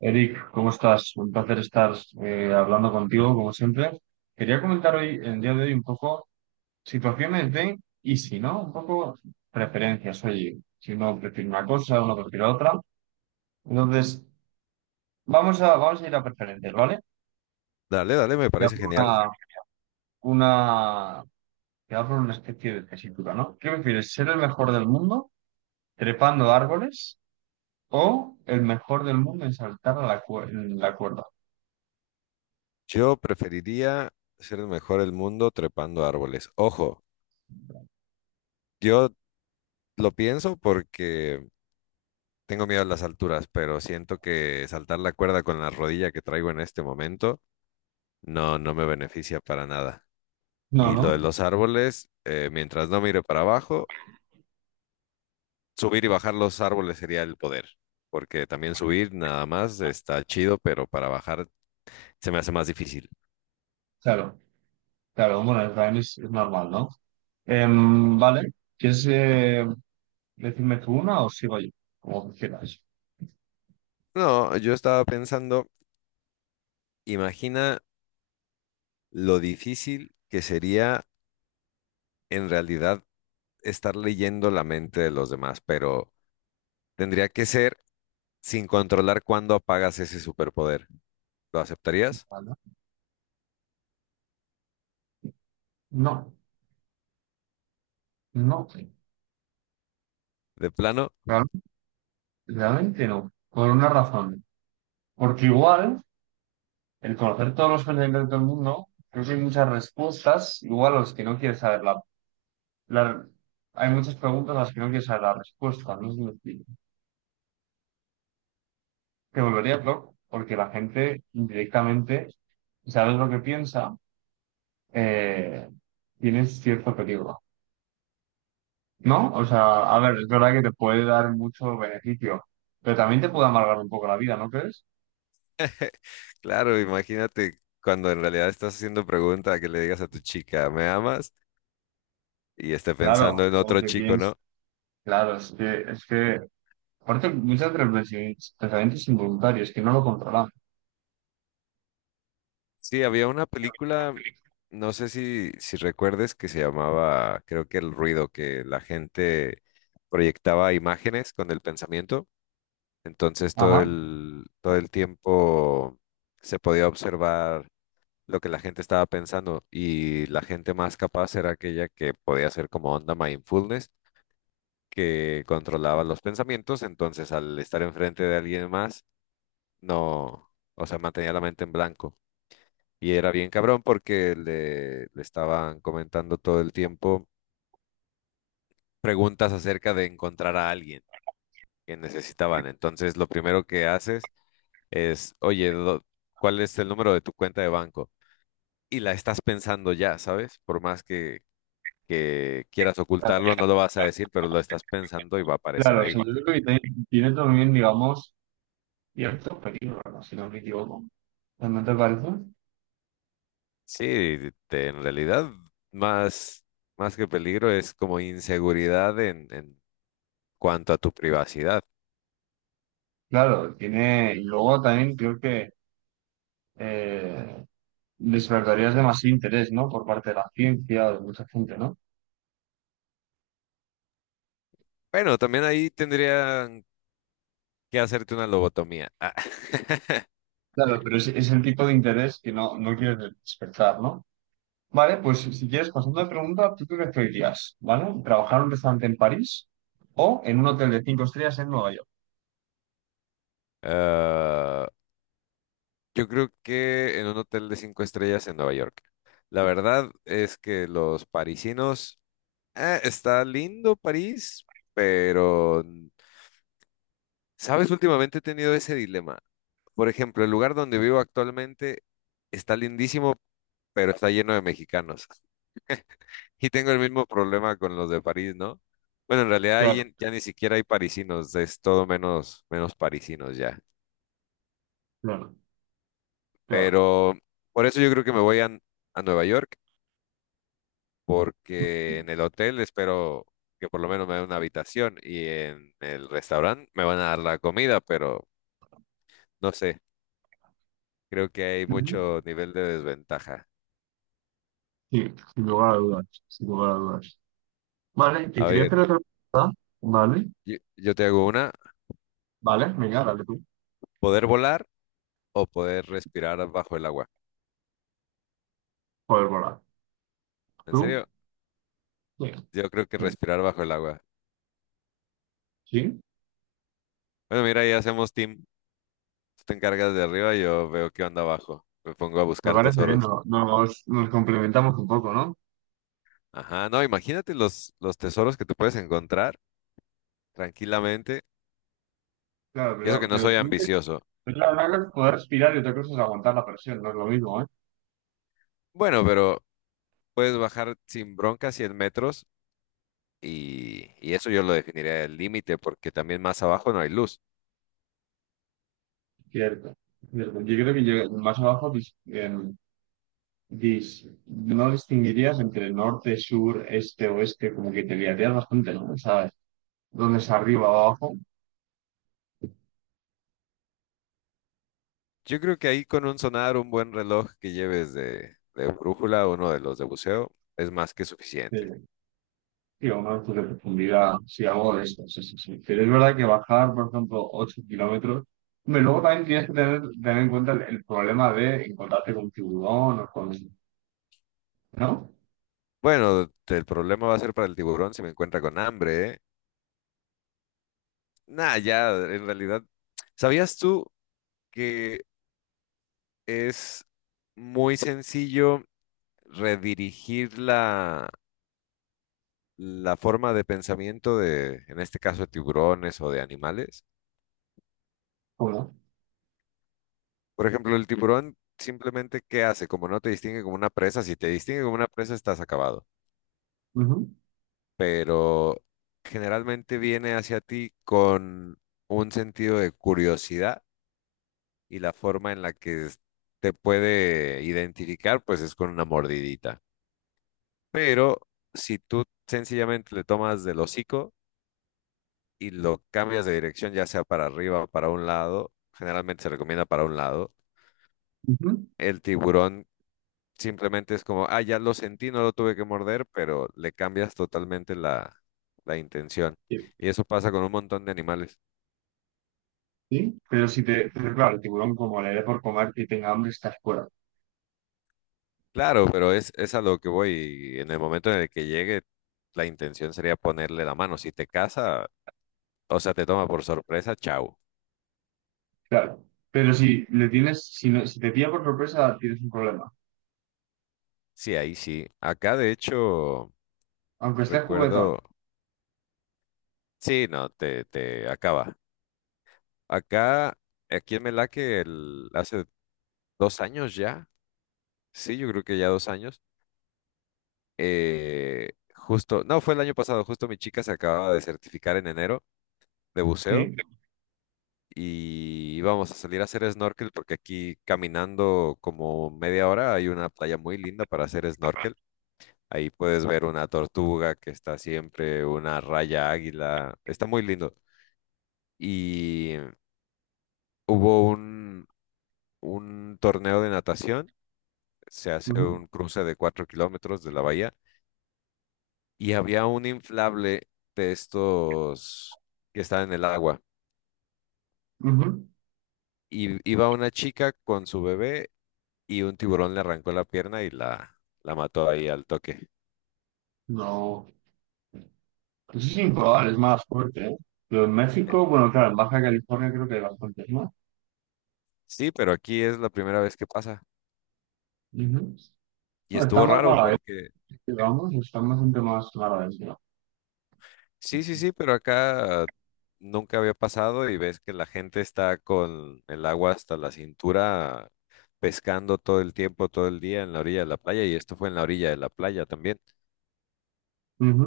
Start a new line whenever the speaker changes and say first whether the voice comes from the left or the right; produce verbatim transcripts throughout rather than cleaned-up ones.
right: Eric, ¿cómo estás? Un placer estar eh, hablando contigo, como siempre. Quería comentar hoy, en el día de hoy, un poco situaciones de y si no, un poco preferencias. Oye, si uno prefiere una cosa, uno prefiere otra. Entonces, vamos a, vamos a ir a preferencias, ¿vale?
left: Dale, dale, me
right: Ya
left: parece
right: por
left: genial.
right: una, una, te hago una especie de tesitura, ¿no? ¿Qué prefieres, ser el mejor del mundo trepando árboles o el mejor del mundo en saltar a la, cue- en la cuerda?
left: Yo preferiría ser el mejor del mundo trepando árboles. Ojo, yo lo pienso porque tengo miedo a las alturas, pero siento que saltar la cuerda con la rodilla que traigo en este momento no, no me beneficia para nada.
right: No,
left: Y lo de
right: no,
left: los árboles, eh, mientras no mire para abajo, subir y bajar los árboles sería el poder, porque también subir nada más está chido, pero para bajar se me hace más difícil.
right: claro. Claro, bueno, también es, es normal, ¿no? Em, vale, ¿quieres eh, decirme tú una o sigo yo? Como quieras.
left: No, yo estaba pensando, imagina lo difícil que sería en realidad estar leyendo la mente de los demás, pero tendría que ser sin controlar cuándo apagas ese superpoder. ¿Lo aceptarías?
right: Vale. No, no,
left: ¿De plano?
right: claro, realmente no, por una razón. Porque igual, el conocer todos los pensamientos del mundo, creo que hay muchas respuestas, igual a los que no quieres saber la, la- Hay muchas preguntas a las que no quieres saber la respuesta, no sé si me explico. Te volvería loco, porque la gente directamente, sabes lo que piensa, eh, tienes cierto peligro. ¿No? O sea, a ver, es verdad que te puede dar mucho beneficio, pero también te puede amargar un poco la vida, ¿no crees?
left: Claro, imagínate cuando en realidad estás haciendo pregunta que le digas a tu chica, ¿me amas? Y esté
right: Claro,
left: pensando en
right: o
left: otro
right: que
left: chico,
right: piensas.
left: ¿no?
right: Claro, es que, es que, aparte, muchas de los pensi- pensamientos involuntarios que no lo controlamos.
left: Sí, había una película, no sé si, si recuerdes, que se llamaba, creo que El Ruido, que la gente proyectaba imágenes con el pensamiento. Entonces todo
right: Ajá.
left: el, todo el tiempo se podía observar lo que la gente estaba pensando y la gente más capaz era aquella que podía hacer como onda mindfulness, que controlaba los pensamientos, entonces al estar enfrente de alguien más, no, o sea, mantenía la mente en blanco. Y era bien cabrón porque le, le estaban comentando todo el tiempo preguntas acerca de encontrar a alguien que necesitaban. Entonces lo primero que haces es, oye, do- ¿cuál es el número de tu cuenta de banco? Y la estás pensando ya, ¿sabes? Por más que, que quieras ocultarlo, no lo vas a decir, pero lo estás pensando y va a aparecer
right: Claro, o
left: ahí.
right: sea, yo creo que tiene, tiene también, digamos, cierto peligro, ¿no? Si no me equivoco. ¿No te parece?
left: Sí, te- en realidad, más, más que peligro es como inseguridad en, en cuanto a tu privacidad.
right: Claro, tiene, y luego también creo que eh, despertarías demasiado interés, ¿no? Por parte de la ciencia, de mucha gente, ¿no?
left: Bueno, también ahí tendrían que hacerte una lobotomía. Ah.
right: Claro, pero es, es el tipo de interés que no, no quieres despertar, ¿no? Vale, pues si quieres, pasando de pregunta, ¿tú qué preferirías? ¿Vale? ¿Trabajar en un restaurante en París o en un hotel de cinco estrellas en Nueva York?
left: Ah, yo creo que en un hotel de cinco estrellas en Nueva York. La verdad es que los parisinos, eh, está lindo París, pero, ¿sabes? Últimamente he tenido ese dilema. Por ejemplo, el lugar donde vivo actualmente está lindísimo, pero está lleno de mexicanos. Y tengo el mismo problema con los de París, ¿no? Bueno, en realidad ahí
right: Claro,
left: en- ya ni siquiera hay parisinos, es todo menos, menos parisinos ya.
right: claro, claro.
left: Pero por eso yo creo que me voy a a Nueva York. Porque en el hotel espero que por lo menos me den una habitación y en el restaurante me van a dar la comida, pero no sé, creo que hay
right: Ujú.
left: mucho nivel de desventaja.
right: Sí, sin lugar a dudas, sin lugar a dudas. Vale, te
left: A
right: quería
left: ver,
right: hacer otra pregunta. Vale,
left: yo, yo te hago una,
right: vale, venga, dale tú.
left: ¿poder volar o poder respirar bajo el agua?
right: Joder, bola.
left: ¿En
right: ¿Tú?
left: serio?
right: Sí.
left: Yo creo que
right: Sí,
left: respirar bajo el agua.
right: sí,
left: Bueno, mira, ya hacemos team. Tú te encargas de arriba, yo veo qué onda abajo. Me pongo a
right: me
left: buscar
right: parece bien,
left: tesoros.
right: no- nos, nos complementamos un poco, ¿no?
left: Ajá, no, imagínate los, los tesoros que te puedes encontrar tranquilamente.
right: Claro,
left: Y eso
right: pero,
left: que no
right: pero
left: soy
right: tú
left: ambicioso.
right: la verdad es poder respirar y otra cosa es aguantar la presión, no es lo mismo, ¿eh?
left: Bueno, pero puedes bajar sin bronca cien metros y, y eso yo lo definiría el límite porque también más abajo no hay luz.
right: Cierto. Cierto. Yo creo que llega- más abajo dis- em, dis- no distinguirías entre norte, sur, este, oeste, como que te liarías bastante, ¿no? ¿Sabes? ¿Dónde es arriba o abajo?
left: Yo creo que ahí con un sonar, un buen reloj que lleves de, de brújula, uno de los de buceo, es más que suficiente.
right: Sí, sí, a una altura de profundidad, sí, algo de esto, sí, sí, sí. Pero es verdad que bajar, por ejemplo, ocho kilómetros, hombre, luego también tienes que tener, tener en cuenta el, el problema de encontrarte con un tiburón o con... ¿No?
left: Bueno, el problema va a ser para el tiburón si me encuentra con hambre, ¿eh? Nah, ya, en realidad, ¿sabías tú que es muy sencillo redirigir la la forma de pensamiento de, en este caso, de tiburones o de animales.
right: ¿Cómo?
left: Por ejemplo, el tiburón simplemente, ¿qué hace? Como no te distingue como una presa, si te distingue como una presa, estás acabado.
right: Ujú,
left: Pero generalmente viene hacia ti con un sentido de curiosidad y la forma en la que es- te puede identificar, pues es con una mordidita. Pero si tú sencillamente le tomas del hocico, y lo cambias de dirección, ya sea para arriba o para un lado, generalmente se recomienda para un lado,
right: ujú.
left: el tiburón simplemente es como, ah, ya lo sentí, no lo tuve que morder, pero le cambias totalmente la, la intención. Y eso pasa con un montón de animales.
right: Sí, pero si te, pero claro, el tiburón como le dé por comer y tenga hambre, estás fuera.
left: Claro, pero es, es a lo que voy. Y en el momento en el que llegue, la intención sería ponerle la mano. Si te caza, o sea, te toma por sorpresa, chau.
right: Claro. Pero si le tienes, si no, si te pilla por sorpresa, tienes un problema.
left: Sí, ahí sí. Acá, de hecho,
right: Aunque estés juguetón.
left: recuerdo. Sí, no, te, te acaba. Acá, aquí en Melaque, el- hace dos años ya, sí, yo creo que ya dos años, eh, justo, no, fue el año pasado, justo mi chica se acababa de certificar en enero de buceo
right: Sí.
left: y íbamos a salir a hacer snorkel porque aquí caminando como media hora hay una playa muy linda para hacer snorkel. Ahí puedes ver una tortuga que está siempre, una raya águila, está muy lindo. Y hubo un, un, torneo de natación se hace
right: Ujú,
left: un cruce de cuatro kilómetros de la bahía y había un inflable de estos que estaba en el agua.
right: ujú.
left: Y iba una chica con su bebé y un tiburón le arrancó la pierna y la, la mató ahí al toque.
right: No. Eso es improbable, es más fuerte, ¿eh? Pero en México, bueno, claro, en Baja California creo que hay bastantes más.
left: Sí, pero aquí es la primera vez que pasa.
right: Ujú.
left: Y
right: Bueno, está
left: estuvo
right: más
left: raro
right: mala,
left: porque,
right: digamos, está bastante más mala.
left: sí, sí, sí, pero acá nunca había pasado y ves que la gente está con el agua hasta la cintura pescando todo el tiempo, todo el día en la orilla de la playa y esto fue en la orilla de la playa también.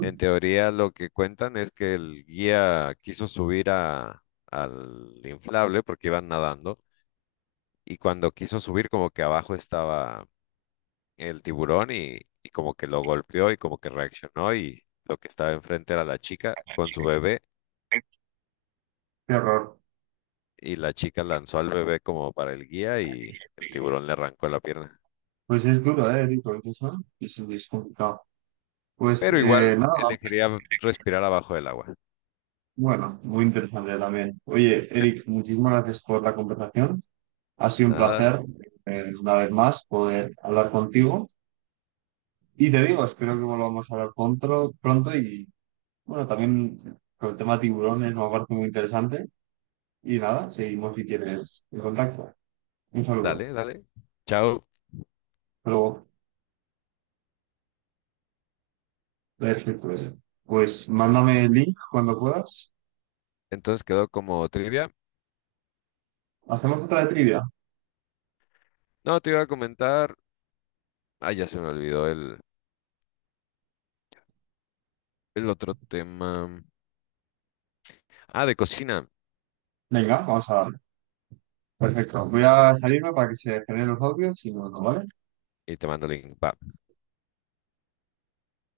left: En teoría, lo que cuentan es que el guía quiso subir a, al inflable porque iban nadando y cuando quiso subir como que abajo estaba el tiburón y, y como que lo golpeó y como que reaccionó y lo que estaba enfrente era la chica con su bebé
right: Qué horror.
left: y la chica lanzó al bebé como para el guía y el tiburón le arrancó la pierna.
right: Pues es duro, ¿eh, Rico? Es, Eso es, es complicado. Pues
left: Pero igual
right: eh, nada.
left: elegiría respirar abajo del agua.
right: Bueno, muy interesante también. Oye, Eric, muchísimas gracias por la conversación. Ha sido un
left: Nada,
right: placer, eh, una vez más, poder hablar contigo. Y te digo, espero que volvamos a hablar pronto, pronto y bueno, también con el tema de tiburones me parece muy interesante. Y nada, seguimos si quieres en contacto. Un saludo.
left: dale, dale. Chao.
right: Pero, Perfecto. Pues, pues mándame el link cuando puedas.
left: Entonces quedó como trivia.
right: Hacemos otra de trivia.
left: No, te iba a comentar. Ah, ya se me olvidó el, el otro tema. Ah, de cocina.
right: Venga, vamos a darle. Perfecto. Voy a salirme para que se generen los audios y nos vemos, ¿vale?
left: Y te mando el link. Va.